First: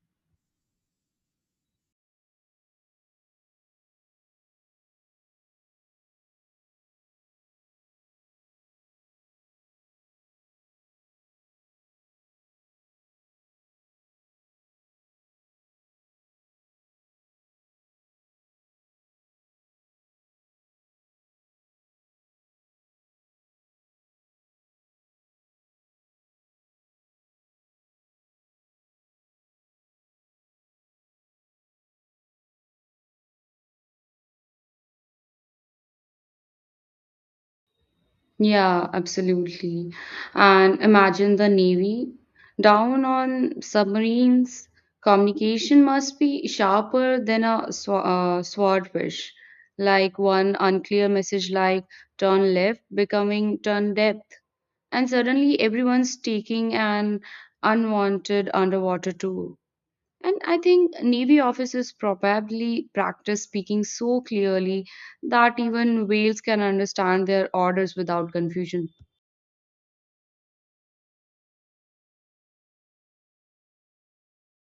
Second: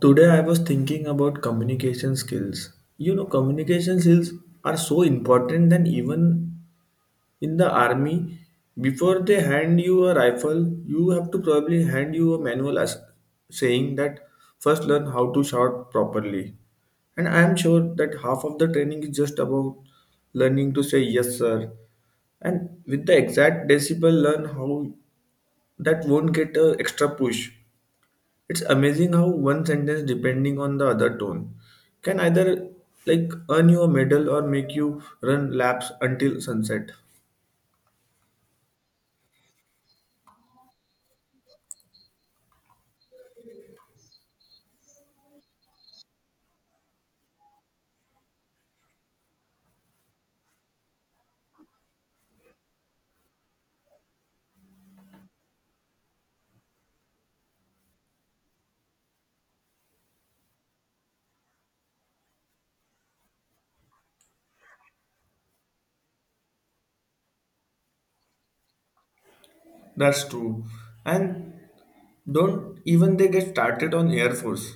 Today I was thinking about communication skills. You know, communication skills are so important that even in the army, before they hand you a rifle, you have to probably hand you a manual as saying that first learn how to shout properly. And I am sure that half of the training is just about learning to say yes, sir. And with the exact decibel, learn how that won't get a extra push. It's amazing how one sentence, depending on the other tone, can either like earn you a medal or make you run laps until sunset. Yeah, absolutely. And imagine the Navy down on submarines. Communication must be sharper than a sw swordfish. Like one unclear message, like turn left, becoming turn depth. And suddenly everyone's taking an unwanted underwater tour. And I think Navy officers probably practice speaking so clearly that even whales can understand their orders without confusion. That's true. And don't even they get started on Air Force.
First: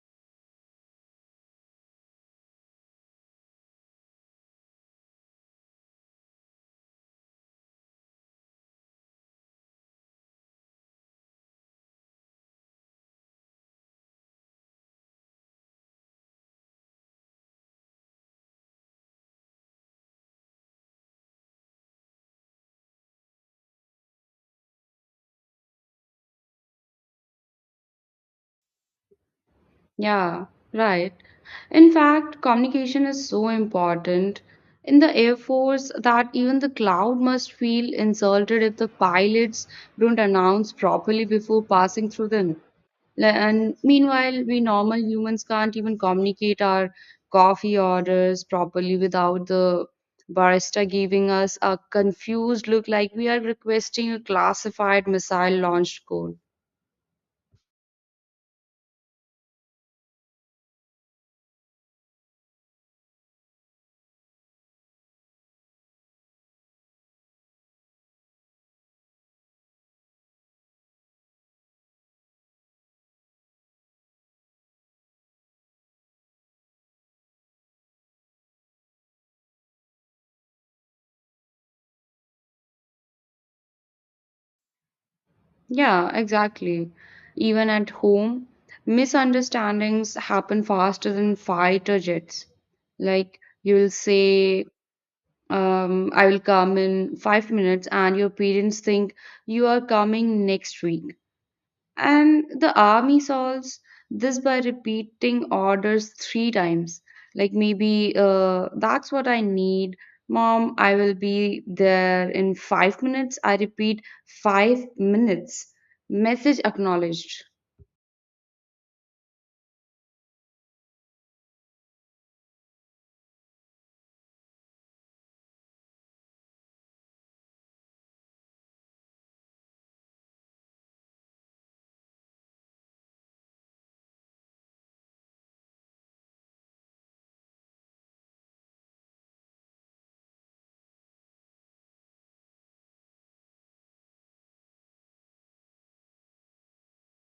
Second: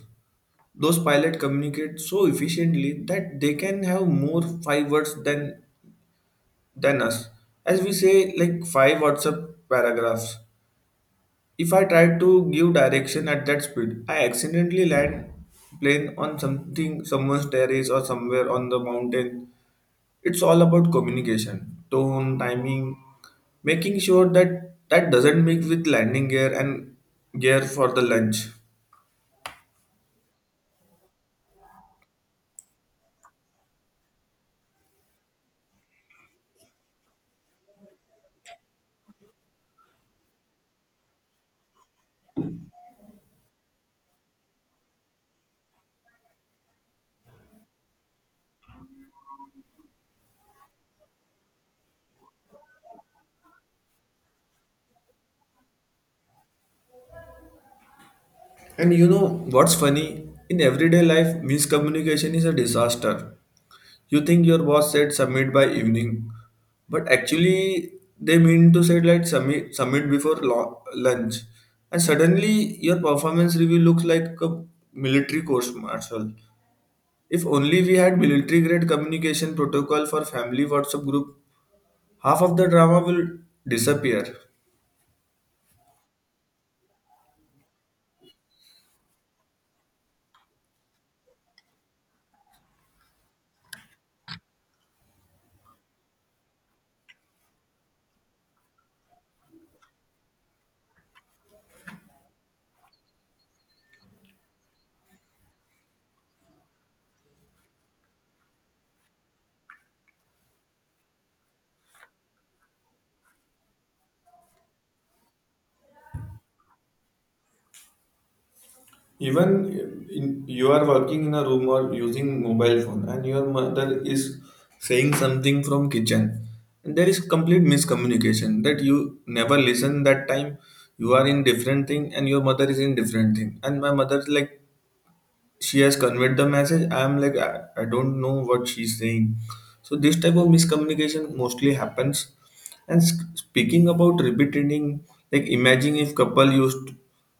Those pilots communicate so efficiently that they can have more five words than us. As we say, like five WhatsApp paragraphs. If I try to give direction at that speed, I accidentally land plane on something, someone's terrace or somewhere on the mountain. It's all about communication, tone, timing, making sure that doesn't mix with landing gear and gear for the lunch. Yeah, right. In fact, communication is so important in the Air Force that even the cloud must feel insulted if the pilots don't announce properly before passing through them. And meanwhile, we normal humans can't even communicate our coffee orders properly without the barista giving us a confused look like we are requesting a classified missile launch code. And you know what's funny? In everyday life, miscommunication is a disaster. You think your boss said submit by evening, but actually they mean to say like submit before lunch, and suddenly your performance review looks like a military course martial. If only we had military grade communication protocol for family WhatsApp group, half of the drama will disappear. Yeah, exactly. Even at home, misunderstandings happen faster than fighter jets. Like you will say, I will come in 5 minutes, and your parents think you are coming next week. And the army solves this by repeating orders three times. Like maybe, that's what I need. Mom, I will be there in 5 minutes. I repeat, 5 minutes. Message acknowledged. Even in, you are working in a room or using mobile phone, and your mother is saying something from kitchen, and there is complete miscommunication that you never listen that time. You are in different thing, and your mother is in different thing, and my mother is like she has conveyed the message. I'm like I don't know what she's saying. So this type of miscommunication mostly happens. And speaking about repeating, like imagine if couple used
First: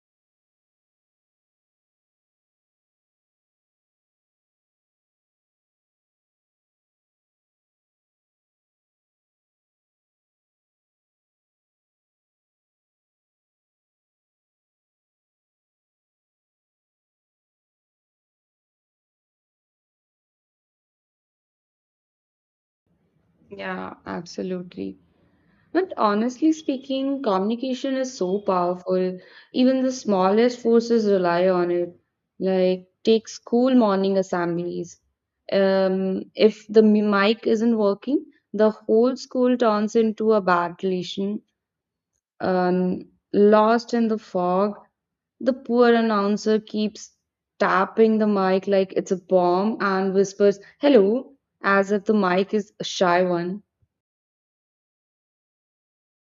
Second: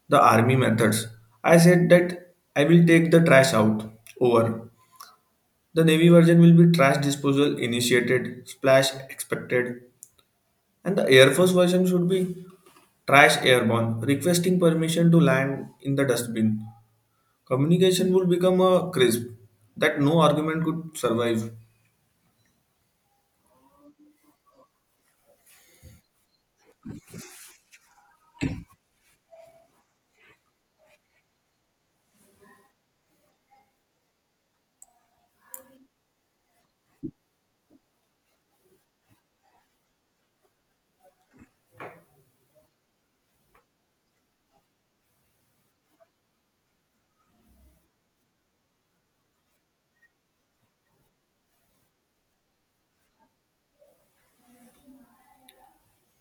the army methods. I said that I will take the trash out, over. The navy version will be trash disposal initiated, splash expected. And the air force version should be trash airborne, requesting permission to land in the dustbin. Communication would become a crisp that no argument could survive. Yeah, absolutely. But honestly speaking, communication is so powerful. Even the smallest forces rely on it. Like, take school morning assemblies. If the mic isn't working, the whole school turns into a bad relation. Um, Lost in the fog, the poor announcer keeps tapping the mic like it's a bomb and whispers, hello, as if the mic is a shy one.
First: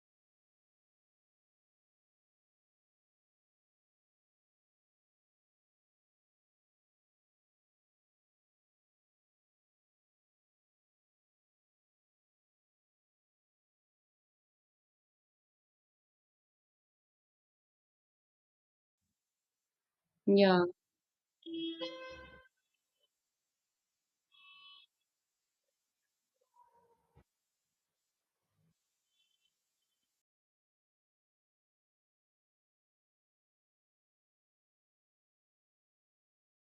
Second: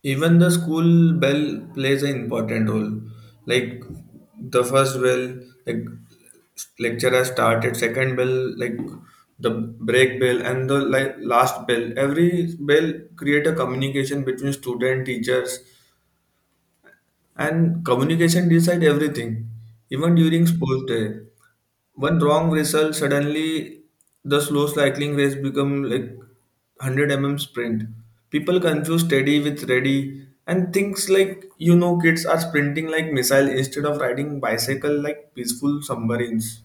Even the school bell plays an important role. Like the first bell, like lecturer started, second bell, like the break bell, and the like last bell. Every bell create a communication between student, teachers. And communication decide everything. Even during Yeah. sports day, one wrong result, suddenly the slow cycling race become like 100 mm sprint. People confuse steady with ready and things like you know kids are sprinting like missile instead of riding bicycle like peaceful submarines.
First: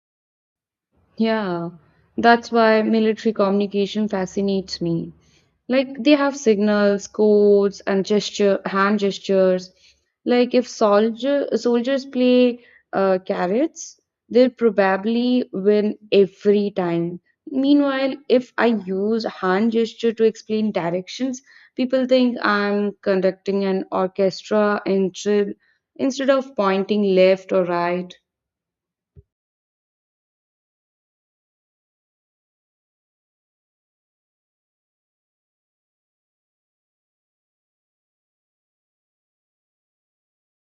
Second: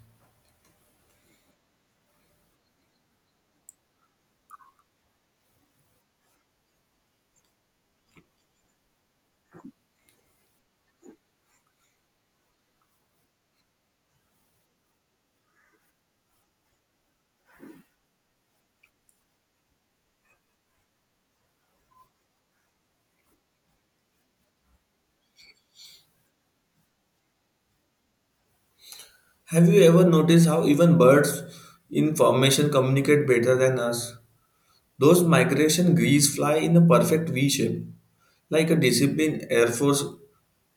Yeah, that's why military communication fascinates me. Like they have signals, codes, and hand gestures. Like if soldiers play carrots, they'll probably win every time. Meanwhile, if I use hand gesture to explain directions, people think I'm conducting an orchestra in drill instead of pointing left or right. Have you ever noticed how even birds in formation communicate better than us? Those migration geese fly in a perfect V shape, like a disciplined Air Force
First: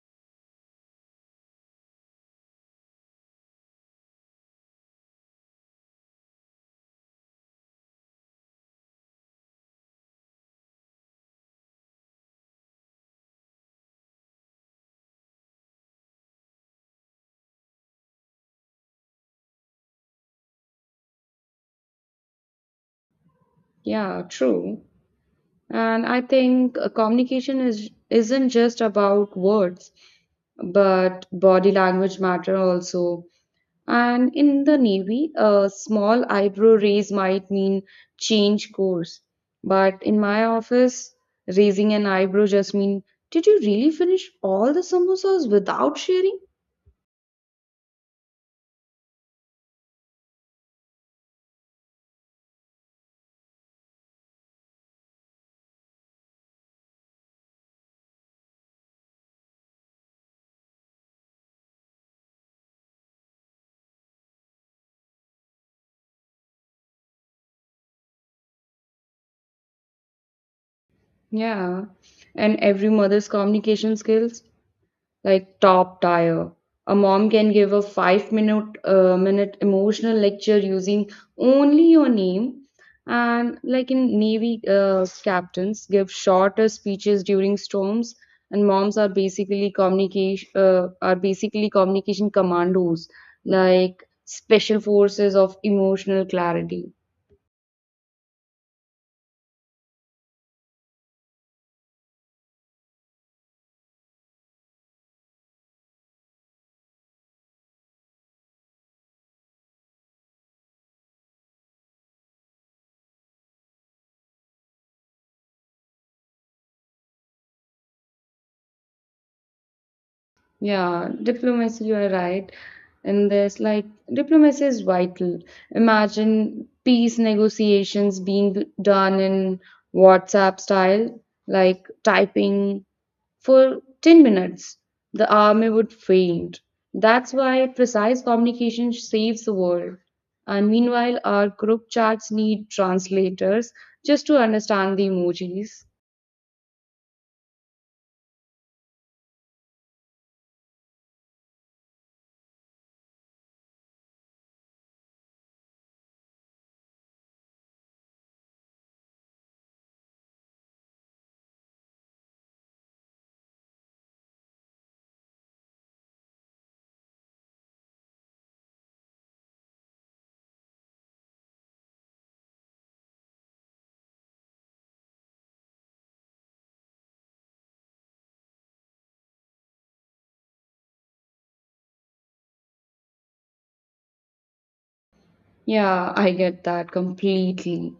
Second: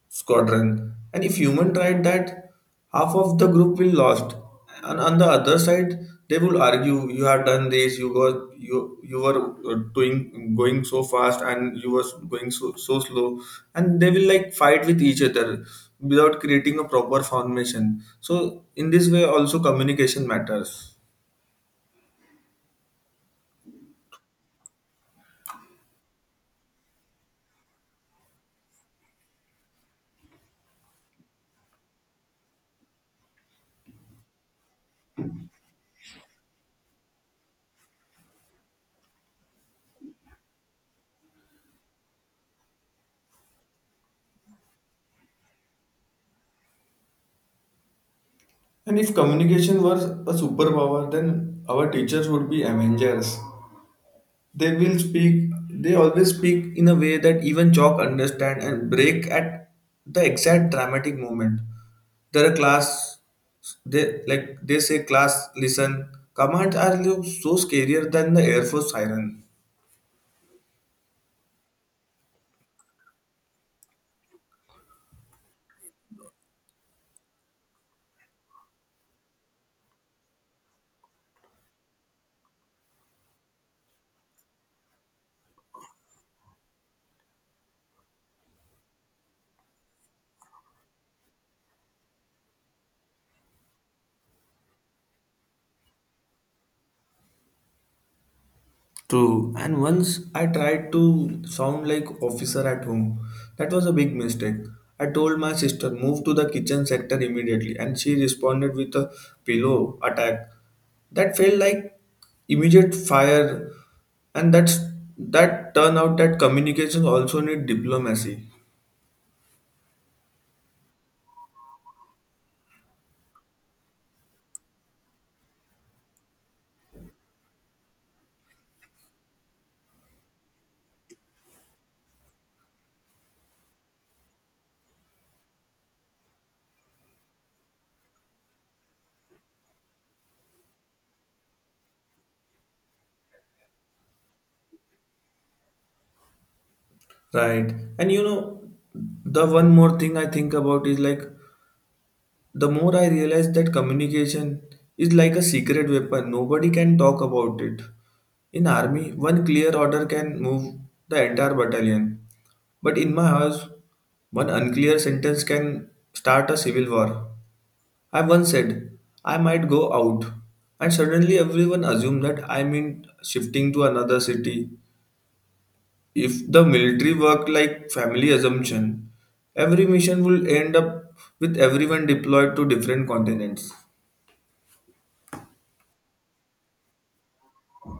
squadron. And if human tried that, half of the group will lost. And on the other side, they will argue, you have done this, you were you were doing going so fast, and you were going so slow, and they will like fight with each other without creating a proper foundation. So in this way, also communication matters. Yeah, true. And I think communication is isn't just about words, but body language matter also. And in the Navy, a small eyebrow raise might mean change course. But in my office, raising an eyebrow just mean, did you really finish all the samosas without sharing? And if communication was a superpower, then our teachers would be Avengers. They will speak, they always speak in a way that even chalk understand and break at the exact dramatic moment. There are class, they like they say class, listen. Commands are so scarier than the Air Force siren. Yeah. And every mother's communication skills like top tier. A mom can give a 5 minute emotional lecture using only your name, and like in navy captains give shorter speeches during storms, and moms are basically communication commandos like special forces of emotional clarity. True. And once I tried to sound like officer at home. That was a big mistake. I told my sister move to the kitchen sector immediately and she responded with a pillow attack. That felt like immediate fire, and that turned out that communication also need diplomacy. Yeah, diplomacy, you are right. In this, like, diplomacy is vital. Imagine peace negotiations being done in WhatsApp style, like typing for 10 minutes. The army would faint. That's why precise communication saves the world. And meanwhile, our group chats need translators just to understand the emojis. Right. And you know the one more thing I think about is like, the more I realize that communication is like a secret weapon, nobody can talk about it. In army, one clear order can move the entire battalion. But in my house, one unclear sentence can start a civil war. I once said, I might go out, and suddenly everyone assumed that I mean shifting to another city. If the military worked like family assumption, every mission will end up with everyone deployed to different continents. Yeah, I get that completely.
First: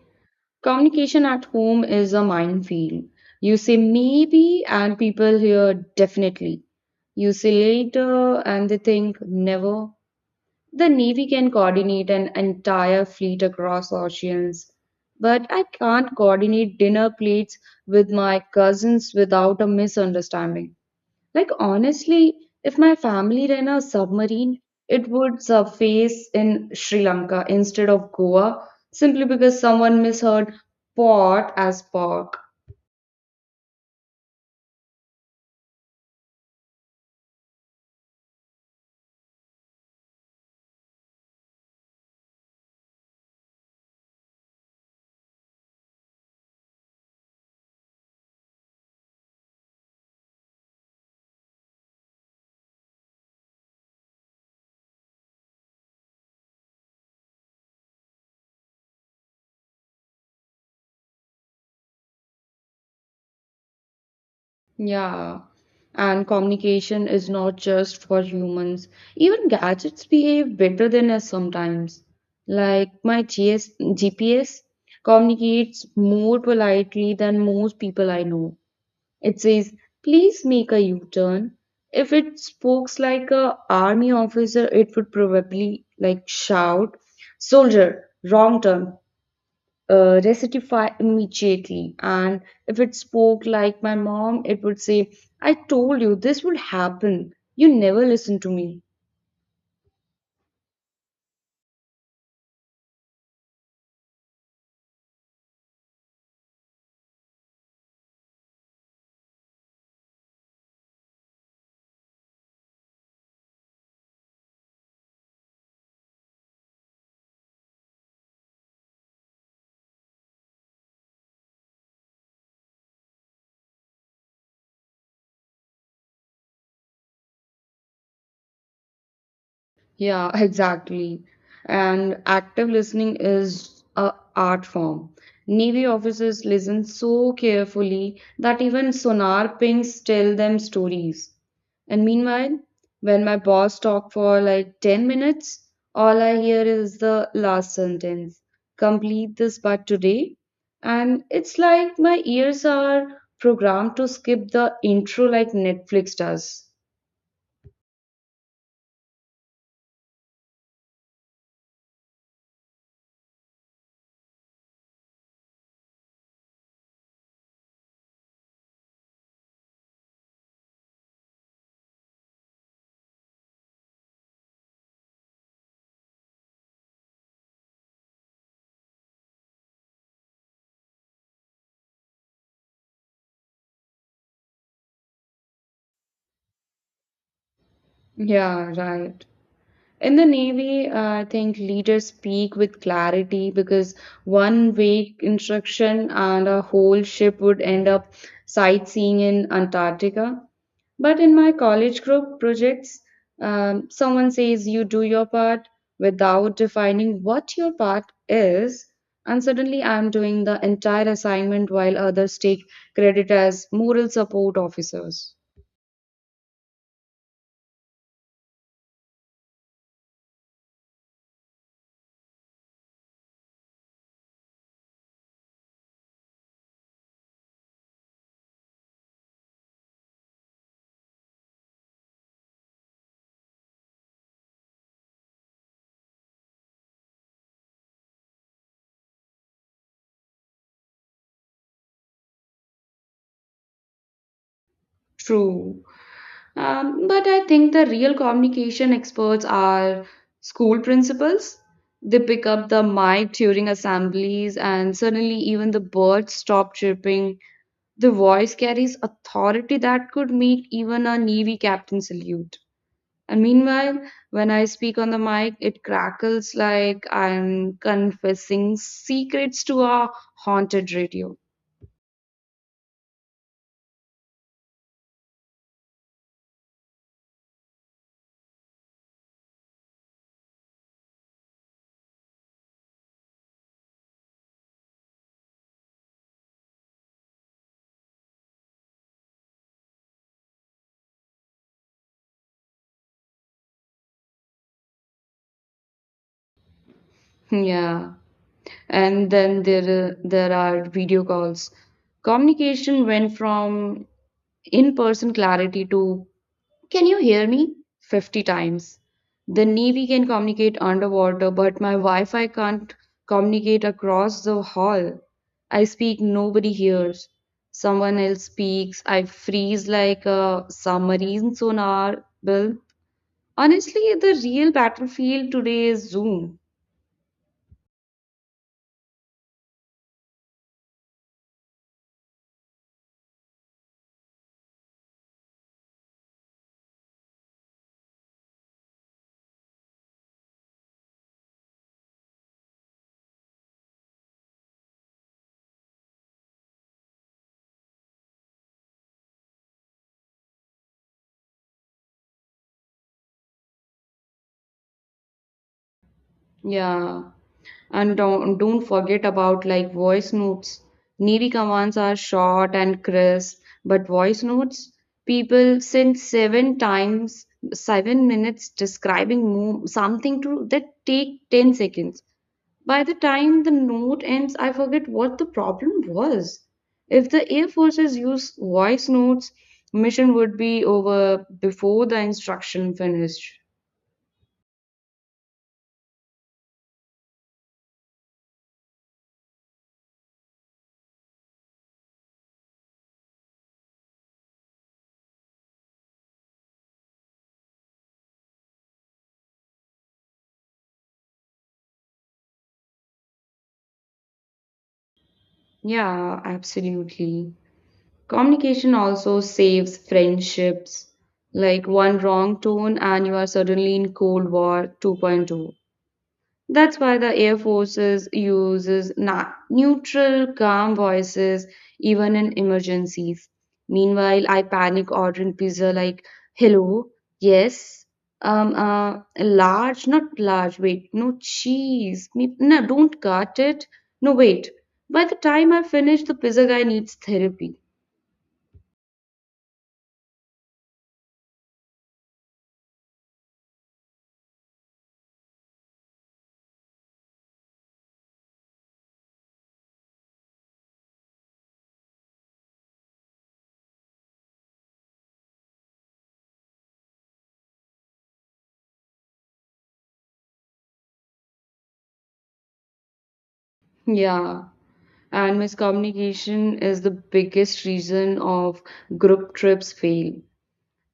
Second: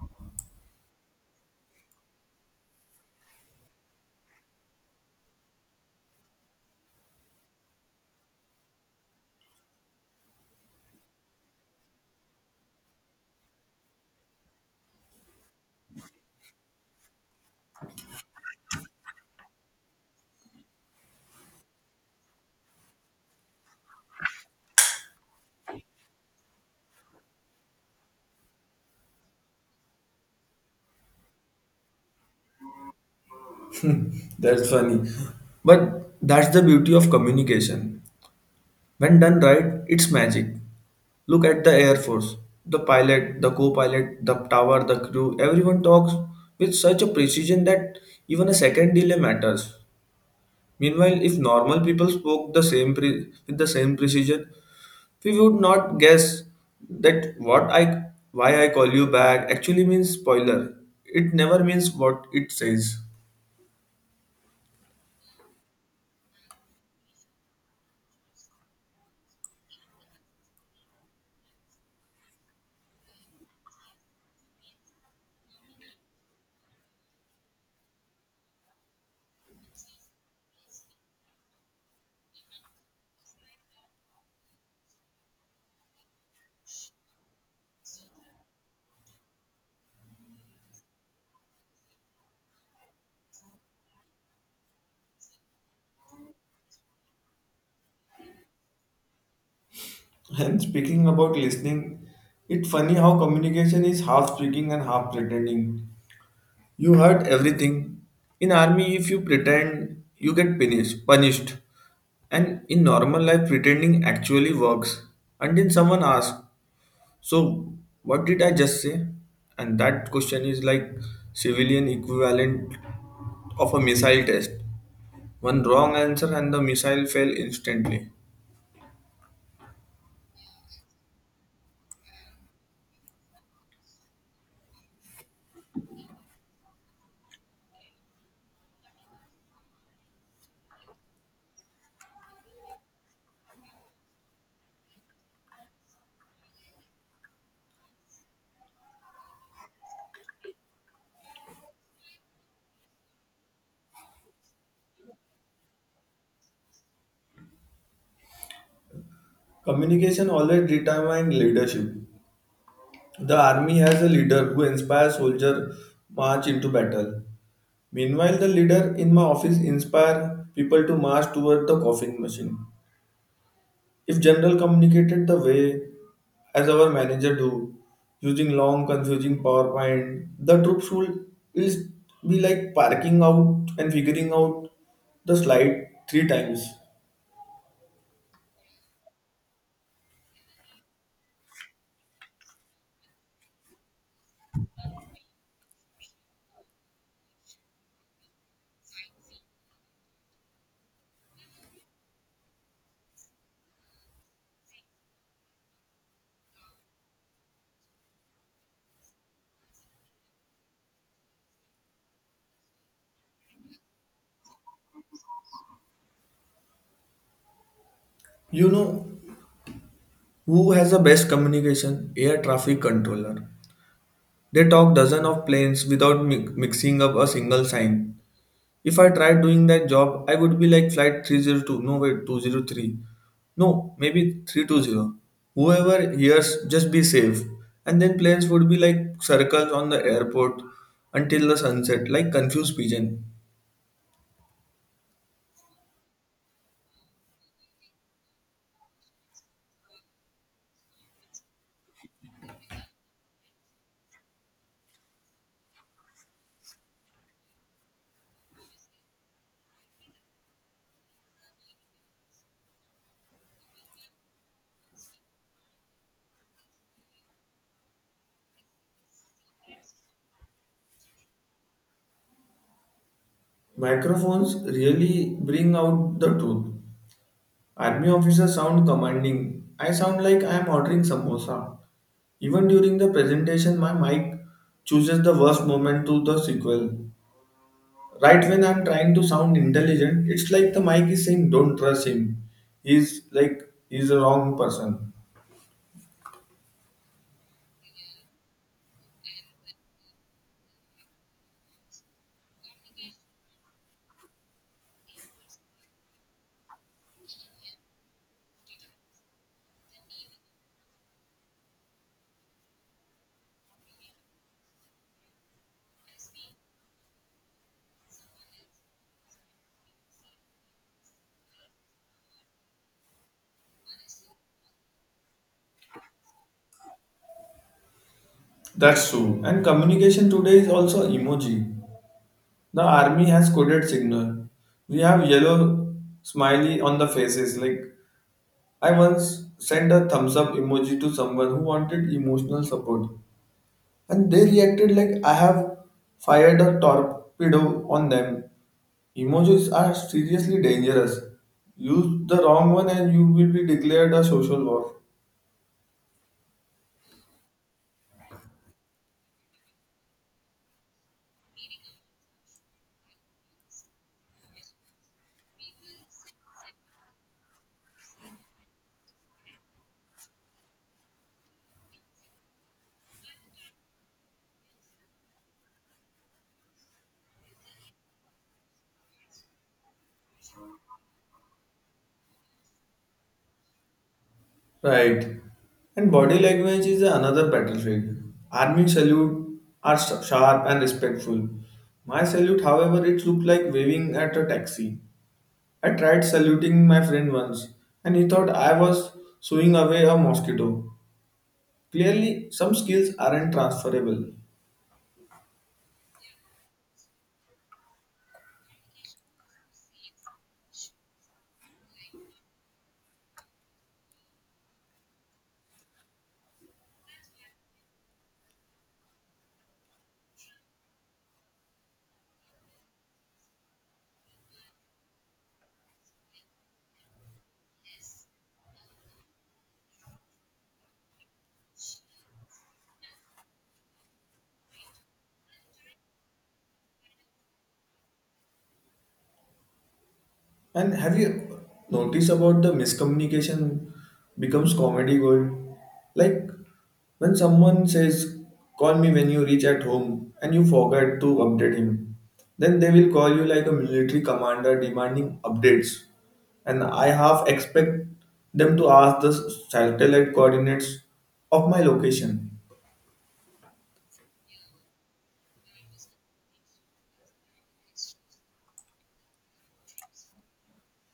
Communication at home is a minefield. You say maybe, and people hear definitely. You say later, and they think never. The Navy can coordinate an entire fleet across oceans, but I can't coordinate dinner plates with my cousins without a misunderstanding. Like, honestly, if my family ran a submarine, it would surface in Sri Lanka instead of Goa simply because someone misheard port as park. That's funny. But that's the beauty of communication. When done right, it's magic. Look at the Air Force. The pilot, the co pilot, the tower, the crew, everyone talks with such a precision that even a second delay matters. Meanwhile, if normal people spoke the same with the same precision, we would not guess that what I why I call you back actually means spoiler. It never means what it says. Yeah. And communication is not just for humans. Even gadgets behave better than us sometimes. Like my GPS communicates more politely than most people I know. It says, please make a U turn. If it speaks like a army officer, it would probably like shout, soldier, wrong turn, rectify immediately. And if it spoke like my mom, it would say, I told you this would happen. You never listen to me. And speaking about listening, it's funny how communication is half speaking and half pretending. You heard everything. In army, if you pretend, you get punished. And in normal life, pretending actually works. And then someone asks, "So, what did I just say?" And that question is like civilian equivalent of a missile test. One wrong answer and the missile fell instantly. Yeah, exactly. And active listening is a art form. Navy officers listen so carefully that even sonar pings tell them stories. And meanwhile, when my boss talks for like 10 minutes, all I hear is the last sentence complete this by today. And it's like my ears are programmed to skip the intro like Netflix does. Communication always determines leadership. The army has a leader who inspires soldiers march into battle. Meanwhile, the leader in my office inspire people to march toward the coffin machine. If general communicated the way as our manager do, using long confusing PowerPoint, the troops would is be like parking out and figuring out the slide three times. Yeah, right. In the Navy, I think leaders speak with clarity because one vague instruction and a whole ship would end up sightseeing in Antarctica. But in my college group projects, someone says you do your part without defining what your part is, and suddenly I'm doing the entire assignment while others take credit as moral support officers. You know who has the best communication? Air traffic controller. They talk dozens of planes without mixing up a single sign. If I tried doing that job, I would be like flight 302, no wait, 203. No, maybe 320. Whoever hears, just be safe. And then planes would be like circles on the airport until the sunset, like confused pigeon. True. But I think the real communication experts are school principals. They pick up the mic during assemblies, and suddenly even the birds stop chirping. The voice carries authority that could make even a Navy captain salute. And meanwhile, when I speak on the mic, it crackles like I'm confessing secrets to a haunted radio. Microphones really bring out the truth. Army officers sound commanding. I sound like I am ordering samosa. Even during the presentation, my mic chooses the worst moment to the sequel. Right when I'm trying to sound intelligent, it's like the mic is saying, don't trust him. He's like, he's a wrong person. Yeah. And then there are video calls. Communication went from in person clarity to can you hear me 50 times. The navy can communicate underwater but my wi-fi can't communicate across the hall. I speak, nobody hears. Someone else speaks, I freeze like a submarine sonar bill. Honestly, the real battlefield today is zoom. That's true. And communication today is also emoji. The army has coded signal. We have yellow smiley on the faces. Like, I once sent a thumbs up emoji to someone who wanted emotional support. And they reacted like I have fired a torpedo on them. Emojis are seriously dangerous. Use the wrong one and you will be declared a social war. Yeah. And don't forget about like voice notes. Needy commands are short and crisp, but voice notes, people send seven times, 7 minutes describing something to that take 10 seconds. By the time the note ends, I forget what the problem was. If the Air Forces use voice notes, mission would be over before the instruction finished. Right. And body language is another battlefield. Army salute are sharp and respectful. My salute, however, it looked like waving at a taxi. I tried saluting my friend once, and he thought I was sewing away a mosquito. Clearly, some skills aren't transferable. Yeah, absolutely. Communication also saves friendships. Like one wrong tone, and you are suddenly in Cold War 2.2. That's why the Air Forces uses neutral, calm voices even in emergencies. Meanwhile, I panic ordering pizza like, hello, yes, large, not large, wait, no cheese, me, no, don't cut it, no, wait. By the time I finish, the pizza guy needs therapy. And have you noticed about the miscommunication becomes comedy gold? Like when someone says, "Call me when you reach at home," and you forget to update him, then they will call you like a military commander demanding updates. And I half expect them to ask the satellite coordinates of my location. Yeah. And miscommunication is the biggest reason of group trips fail.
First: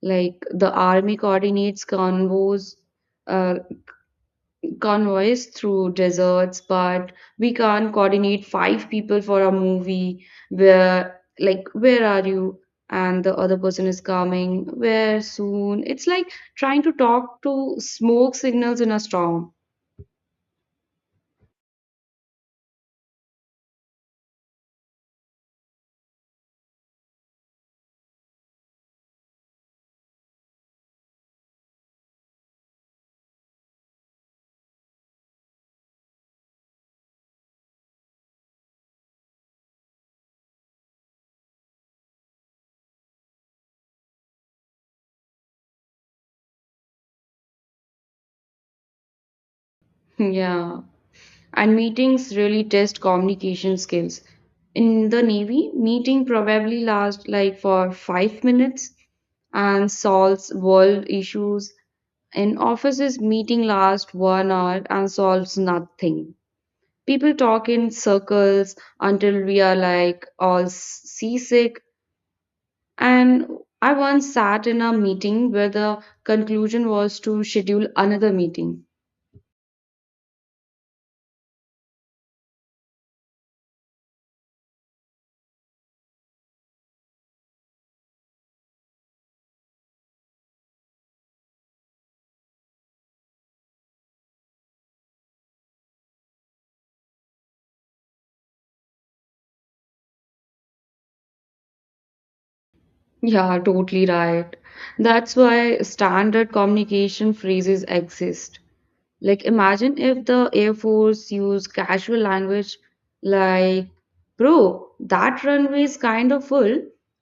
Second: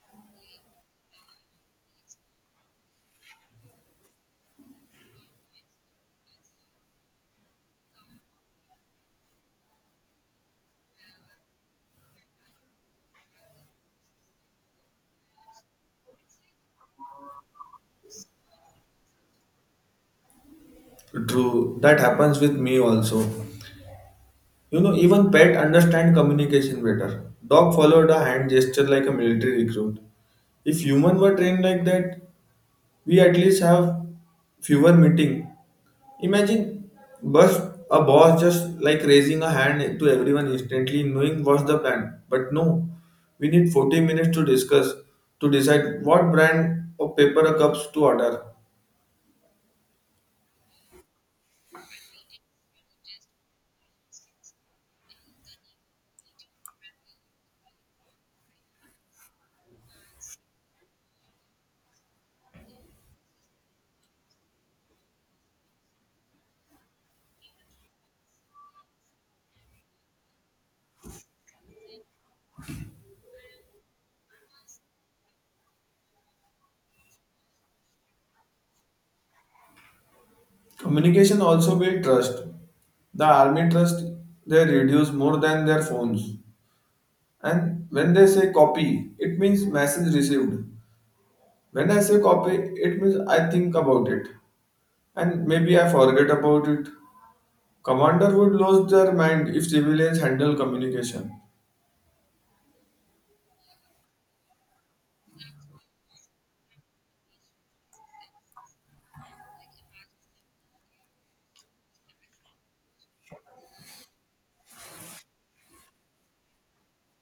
Like the army coordinates uh, convoys through deserts, but we can't coordinate five people for a movie where, like, where are you? And the other person is coming, where soon? It's like trying to talk to smoke signals in a storm. True, that happens with me also. You know, even pet understand communication better. Dog followed a hand gesture like a military recruit. If human were trained like that, we at least have fewer meeting. Imagine bus a boss just like raising a hand to everyone instantly, knowing what's the plan. But no, we need 40 minutes to discuss to decide what brand of paper cups to order. Yeah. And meetings really test communication skills. In the Navy, meeting probably lasts like for 5 minutes and solves world issues. In offices, meeting lasts 1 hour and solves nothing. People talk in circles until we are like all seasick. And I once sat in a meeting where the conclusion was to schedule another meeting. Communication also build trust. The army trust they reduce more than their phones. And when they say copy, it means message received. When I say copy, it means I think about it. And maybe I forget about it. Commander would lose their mind if civilians handle communication. Yeah, totally right. That's why standard communication phrases exist. Like, imagine if the Air Force used casual language like, bro, that runway is kind of full.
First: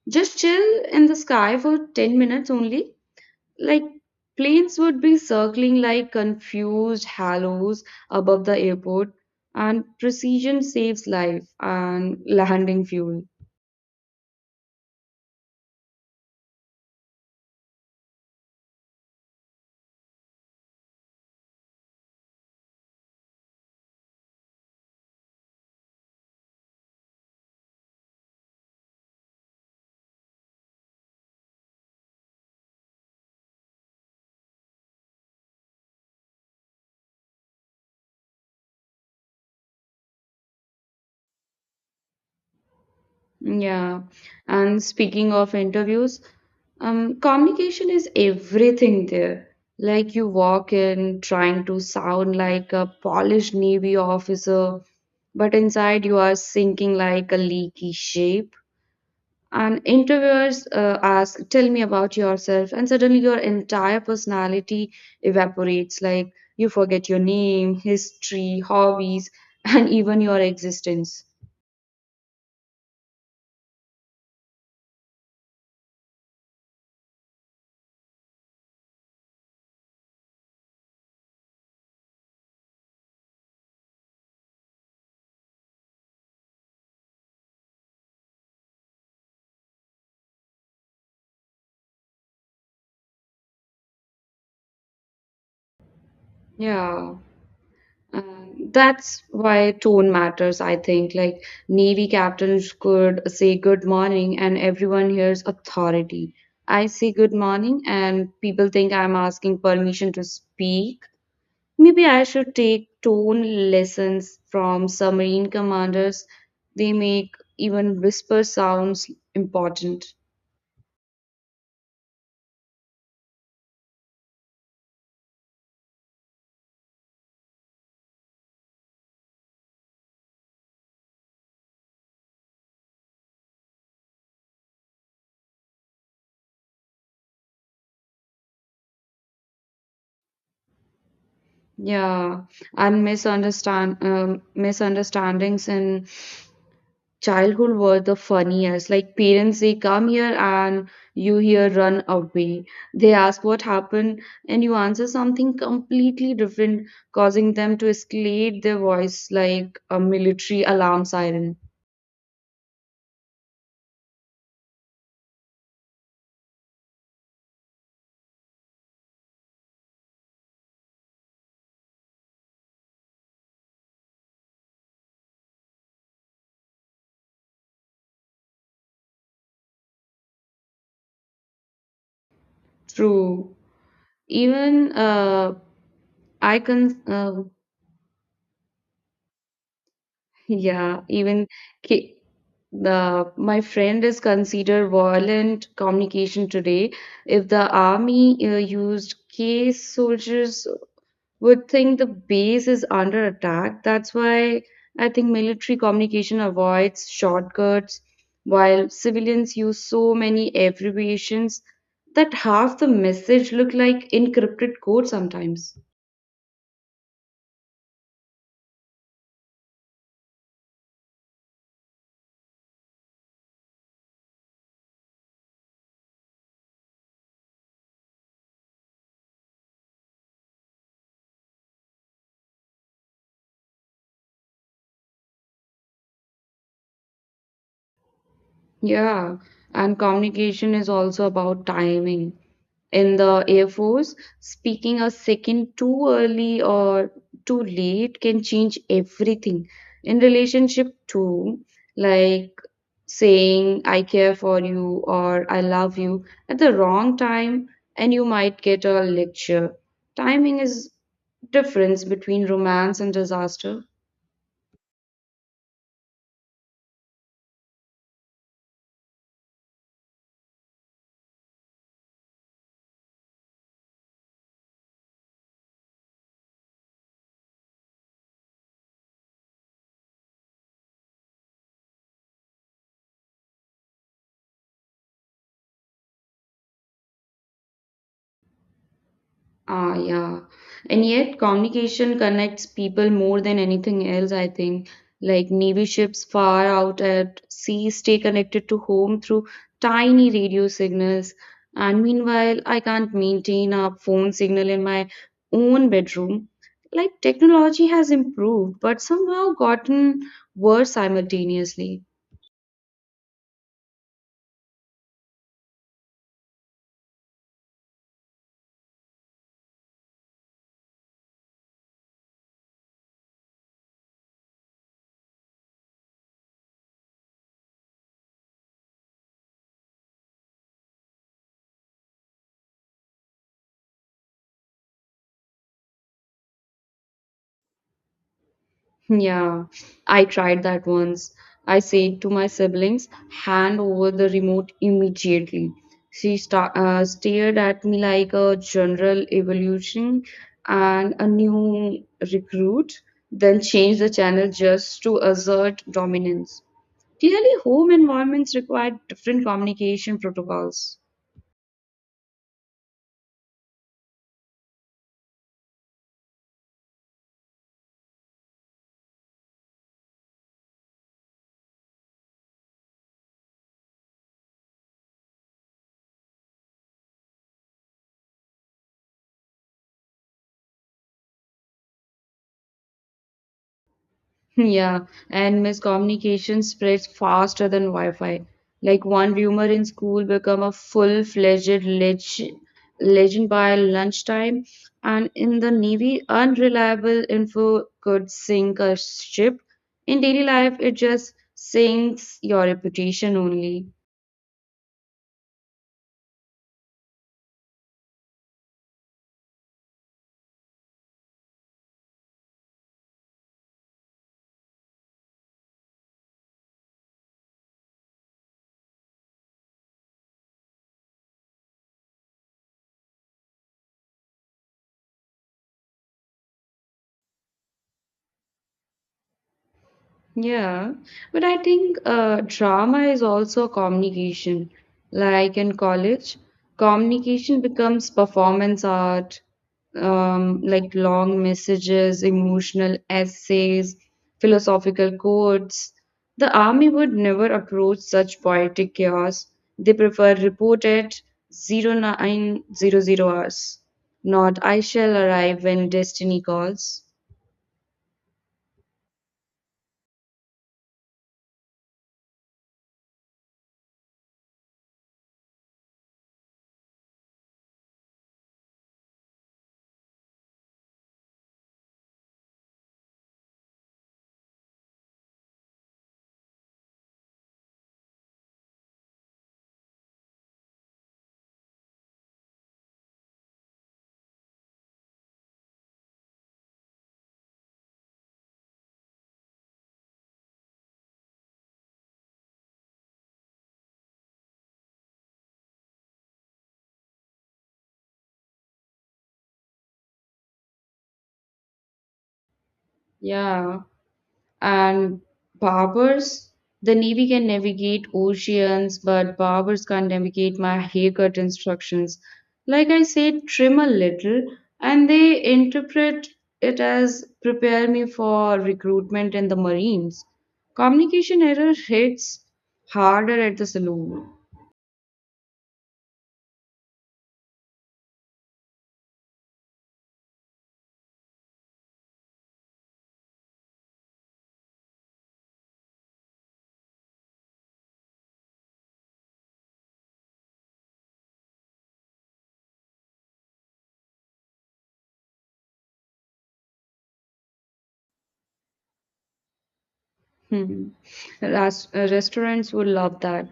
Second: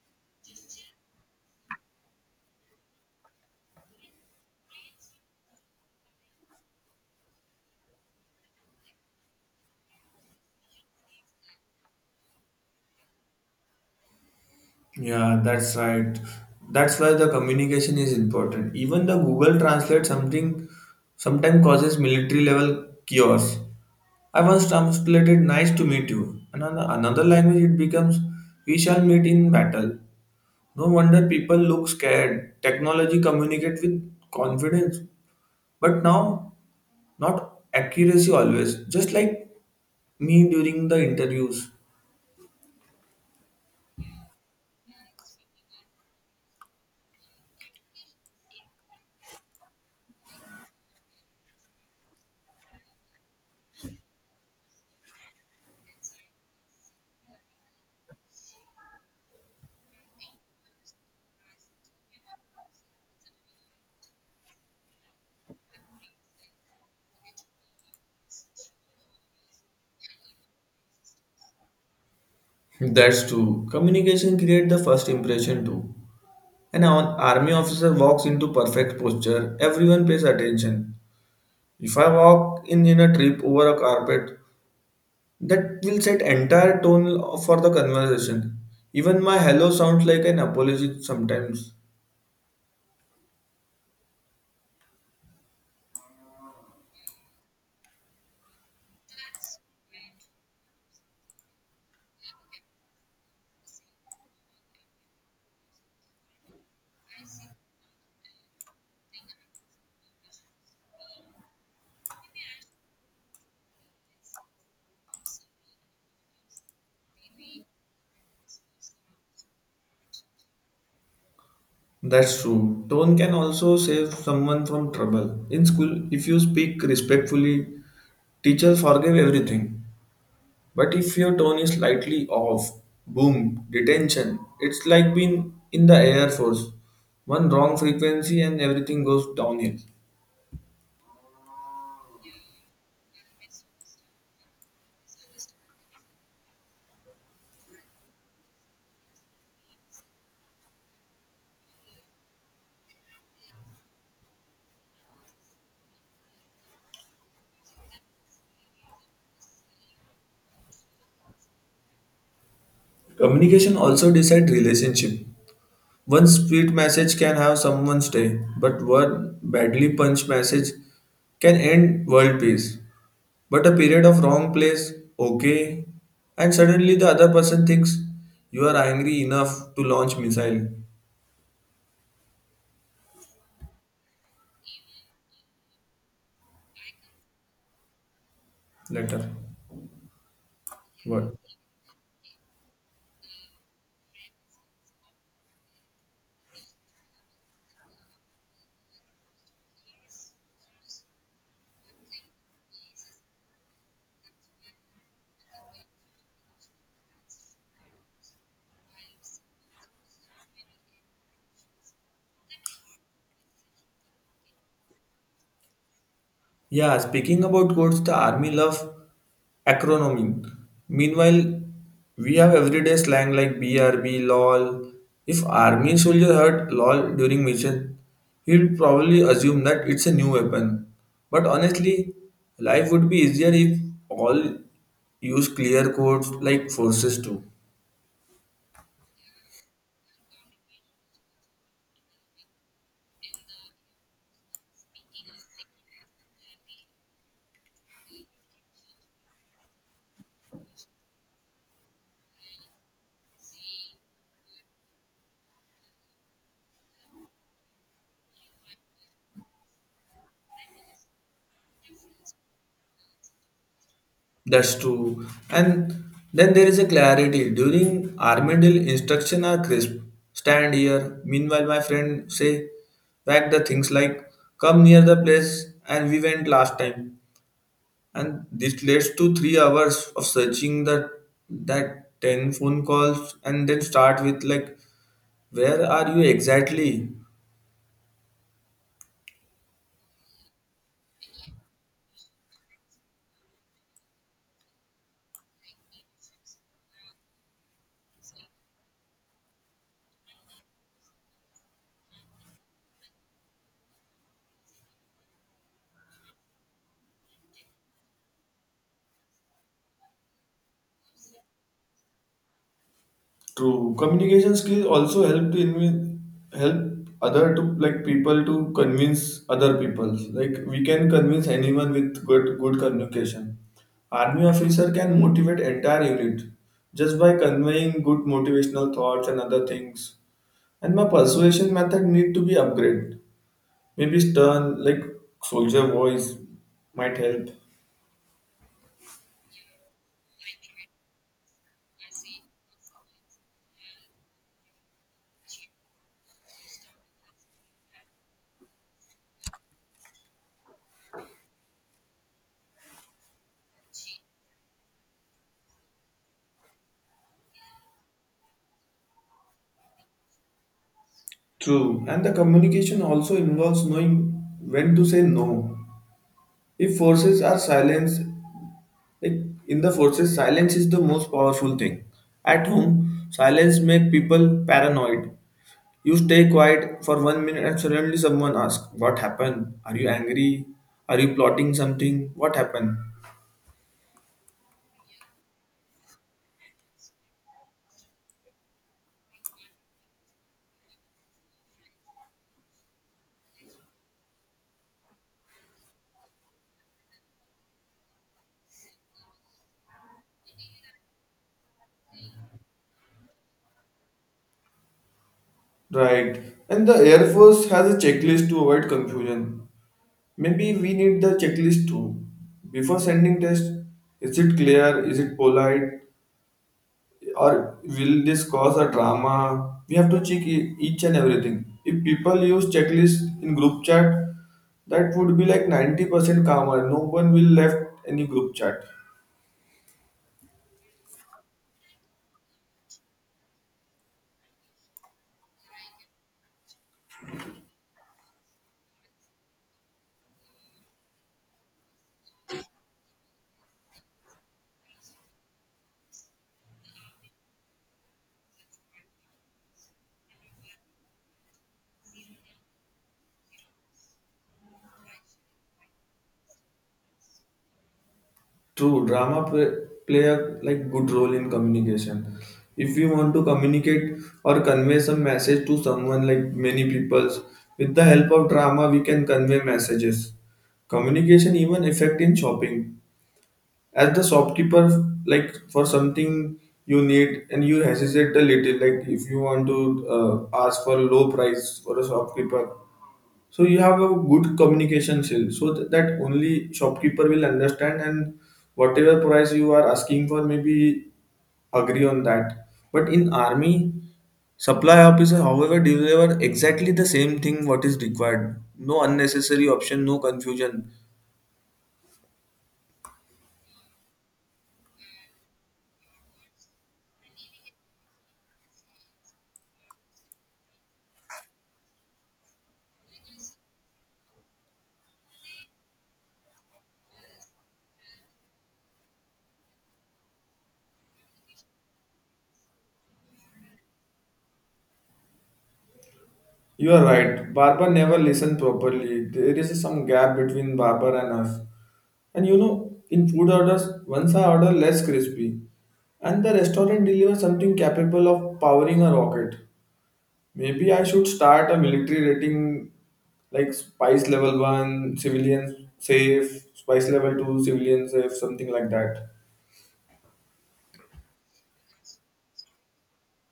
Just chill in the sky for 10 minutes only. Like, planes would be circling like confused halos above the airport, and precision saves life and landing fuel. Yeah, that's right. That's why the communication is important. Even the Google Translate something sometimes causes military level chaos. I once translated nice to meet you. Another language it becomes we shall meet in battle. No wonder people look scared. Technology communicate with confidence. But now not accuracy always. Just like me during the interviews. Yeah. And speaking of interviews, communication is everything there. Like you walk in trying to sound like a polished Navy officer, but inside you are sinking like a leaky shape. And interviewers ask, tell me about yourself. And suddenly your entire personality evaporates. Like you forget your name, history, hobbies, and even your existence. That's true. Communication create the first impression too. An army officer walks into perfect posture, everyone pays attention. If I walk in a trip over a carpet, that will set entire tone for the conversation. Even my hello sounds like an apology sometimes. Yeah. And that's why tone matters, I think. Like Navy captains could say good morning and everyone hears authority. I say good morning and people think I'm asking permission to speak. Maybe I should take tone lessons from submarine commanders. They make even whisper sounds important. That's true. Tone can also save someone from trouble. In school, if you speak respectfully, teachers forgive everything. But if your tone is slightly off, boom, detention. It's like being in the Air Force. One wrong frequency and everything goes downhill. Yeah, and misunderstandings in childhood were the funniest. Like parents, they come here and you here run away. They ask what happened and you answer something completely different, causing them to escalate their voice like a military alarm siren. Communication also decides relationship. One sweet message can have someone's day, but one badly punched message can end world peace. But a period of wrong place, okay, and suddenly the other person thinks you are angry enough to launch missile True. Even I can. Later. Yeah. What? Even ki- the my friend is considered violent communication today. If the army used case soldiers would think the base is under attack. That's why I think military communication avoids shortcuts, while civilians use so many abbreviations that half the message look like encrypted code sometimes. Yeah, speaking about codes, the army love acronym. Meanwhile, we have everyday slang like BRB, LOL. If army soldier heard LOL during mission, he'd probably assume that it's a new weapon. But honestly, life would be easier if all use clear codes like forces too. Yeah, and communication is also about timing. In the Air Force, speaking a second too early or too late can change everything. In relationship too, like saying I care for you or I love you at the wrong time and you might get a lecture. Timing is difference between romance and disaster. That's true. And then there is a clarity. During Armadil, instruction are crisp. Stand here. Meanwhile, my friend say back the things like come near the place and we went last time. And this leads to 3 hours of searching the that 10 phone calls and then start with like where are you exactly? Ah, yeah. And yet, communication connects people more than anything else, I think. Like Navy ships far out at sea stay connected to home through tiny radio signals. And meanwhile, I can't maintain a phone signal in my own bedroom. Like, technology has improved, but somehow gotten worse simultaneously. True. Communication skills also help help other to like people to convince other people. Like we can convince anyone with good communication. Army officer can motivate entire unit just by conveying good motivational thoughts and other things. And my persuasion method need to be upgraded. Maybe stern like soldier voice might help. Yeah, I tried that once. I said to my siblings, hand over the remote immediately. She stared at me like a general evolution and a new recruit, then changed the channel just to assert dominance. Clearly, home environments require different communication protocols. True. And the communication also involves knowing when to say no. If forces are silenced, like in the forces, silence is the most powerful thing. At home, silence make people paranoid. You stay quiet for 1 minute and suddenly someone asks, what happened? Are you angry? Are you plotting something? What happened? Yeah, and miscommunication spreads faster than Wi-Fi. Like one rumor in school become a full-fledged legend by lunchtime, and in the Navy, unreliable info could sink a ship. In daily life, it just sinks your reputation only. Right. And the Air Force has a checklist to avoid confusion. Maybe we need the checklist too. Before sending test, is it clear? Is it polite? Or will this cause a drama? We have to check each and everything. If people use checklist in group chat, that would be like 90% calmer. No one will left any group chat. Yeah, but I think drama is also communication. Like in college, communication becomes performance art, like long messages, emotional essays, philosophical quotes. The army would never approach such poetic chaos. They prefer report at 0900 hours, not I shall arrive when destiny calls. True, drama play a like good role in communication. If you want to communicate or convey some message to someone like many peoples, with the help of drama we can convey messages. Communication even effect in shopping, as the shopkeeper like for something you need and you hesitate a little like if you want to ask for low price for a shopkeeper, so you have a good communication skill so that only shopkeeper will understand and whatever price you are asking for maybe agree on that. But in army, supply officer however deliver exactly the same thing what is required, no unnecessary option, no confusion. Yeah. And barbers, the navy can navigate oceans but barbers can't navigate my haircut instructions. Like I said, trim a little, and they interpret it as prepare me for recruitment in the marines. Communication error hits harder at the saloon. You are right. Barber never listened properly. There is some gap between Barber and us. And in food orders, once I order less crispy, and the restaurant delivers something capable of powering a rocket. Maybe I should start a military rating like spice level one, civilian safe, spice level two, civilian safe, something like that. Hmm. Restaurants would love that.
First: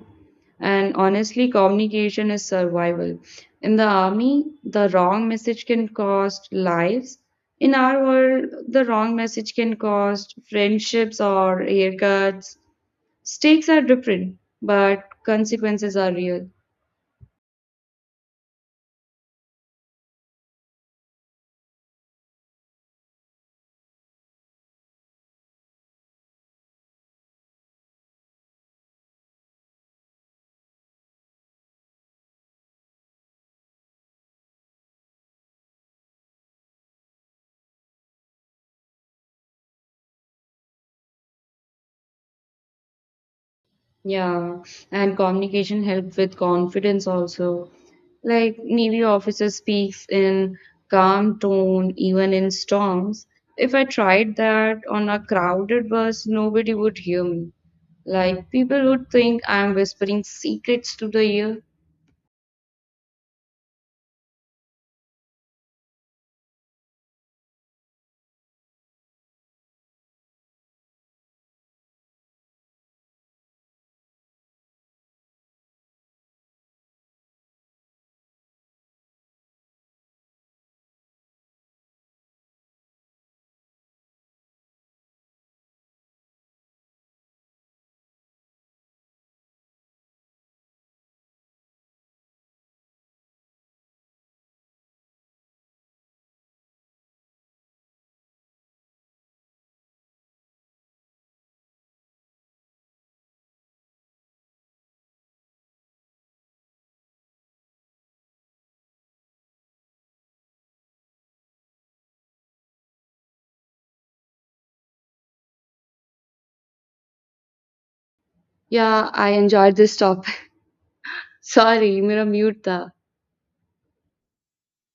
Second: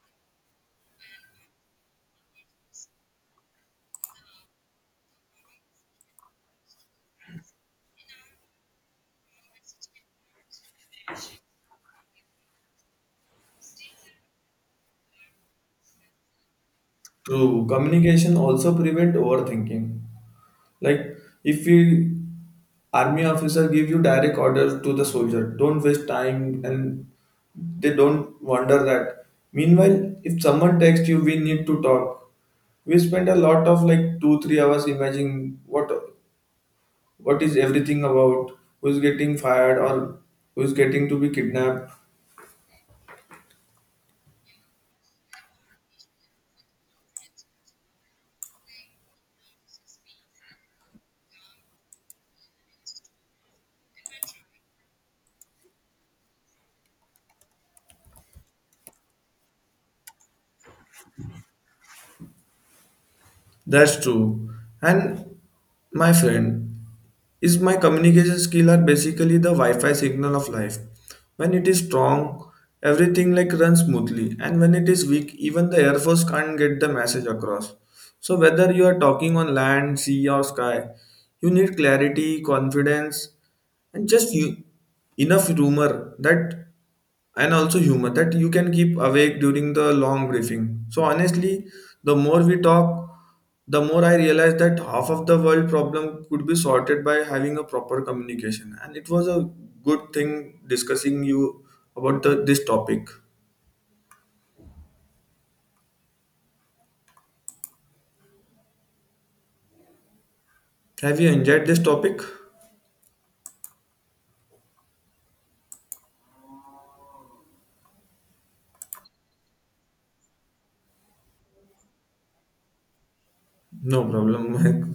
And honestly, communication is survival. In the army, the wrong message can cost lives. In our world, the wrong message can cost friendships or haircuts. Stakes are different, but consequences are real. True. Communication also prevent overthinking. Like if you army officer give you direct orders to the soldier, don't waste time and they don't wonder that. Meanwhile, if someone texts you, we need to talk. We spend a lot of like two, 3 hours imagining what is everything about, who's getting fired or who's getting to be kidnapped. Yeah, and communication help with confidence also. Like Navy officer speaks in calm tone even in storms. If I tried that on a crowded bus, nobody would hear me. Like people would think I'm whispering secrets to the ear. That's true. And my friend, is my communication skill are basically the Wi-Fi signal of life. When it is strong, everything like runs smoothly, and when it is weak, even the Air Force can't get the message across. So whether you are talking on land, sea, or sky, you need clarity, confidence, and just you, enough rumor that, and also humor that you can keep awake during the long briefing. So honestly, the more we talk, the more I realize that half of the world problem could be sorted by having a proper communication. And it was a good thing discussing you about this topic. Have you enjoyed this topic? Yeah, I enjoyed this topic. Sorry, मेरा mute था. No problem.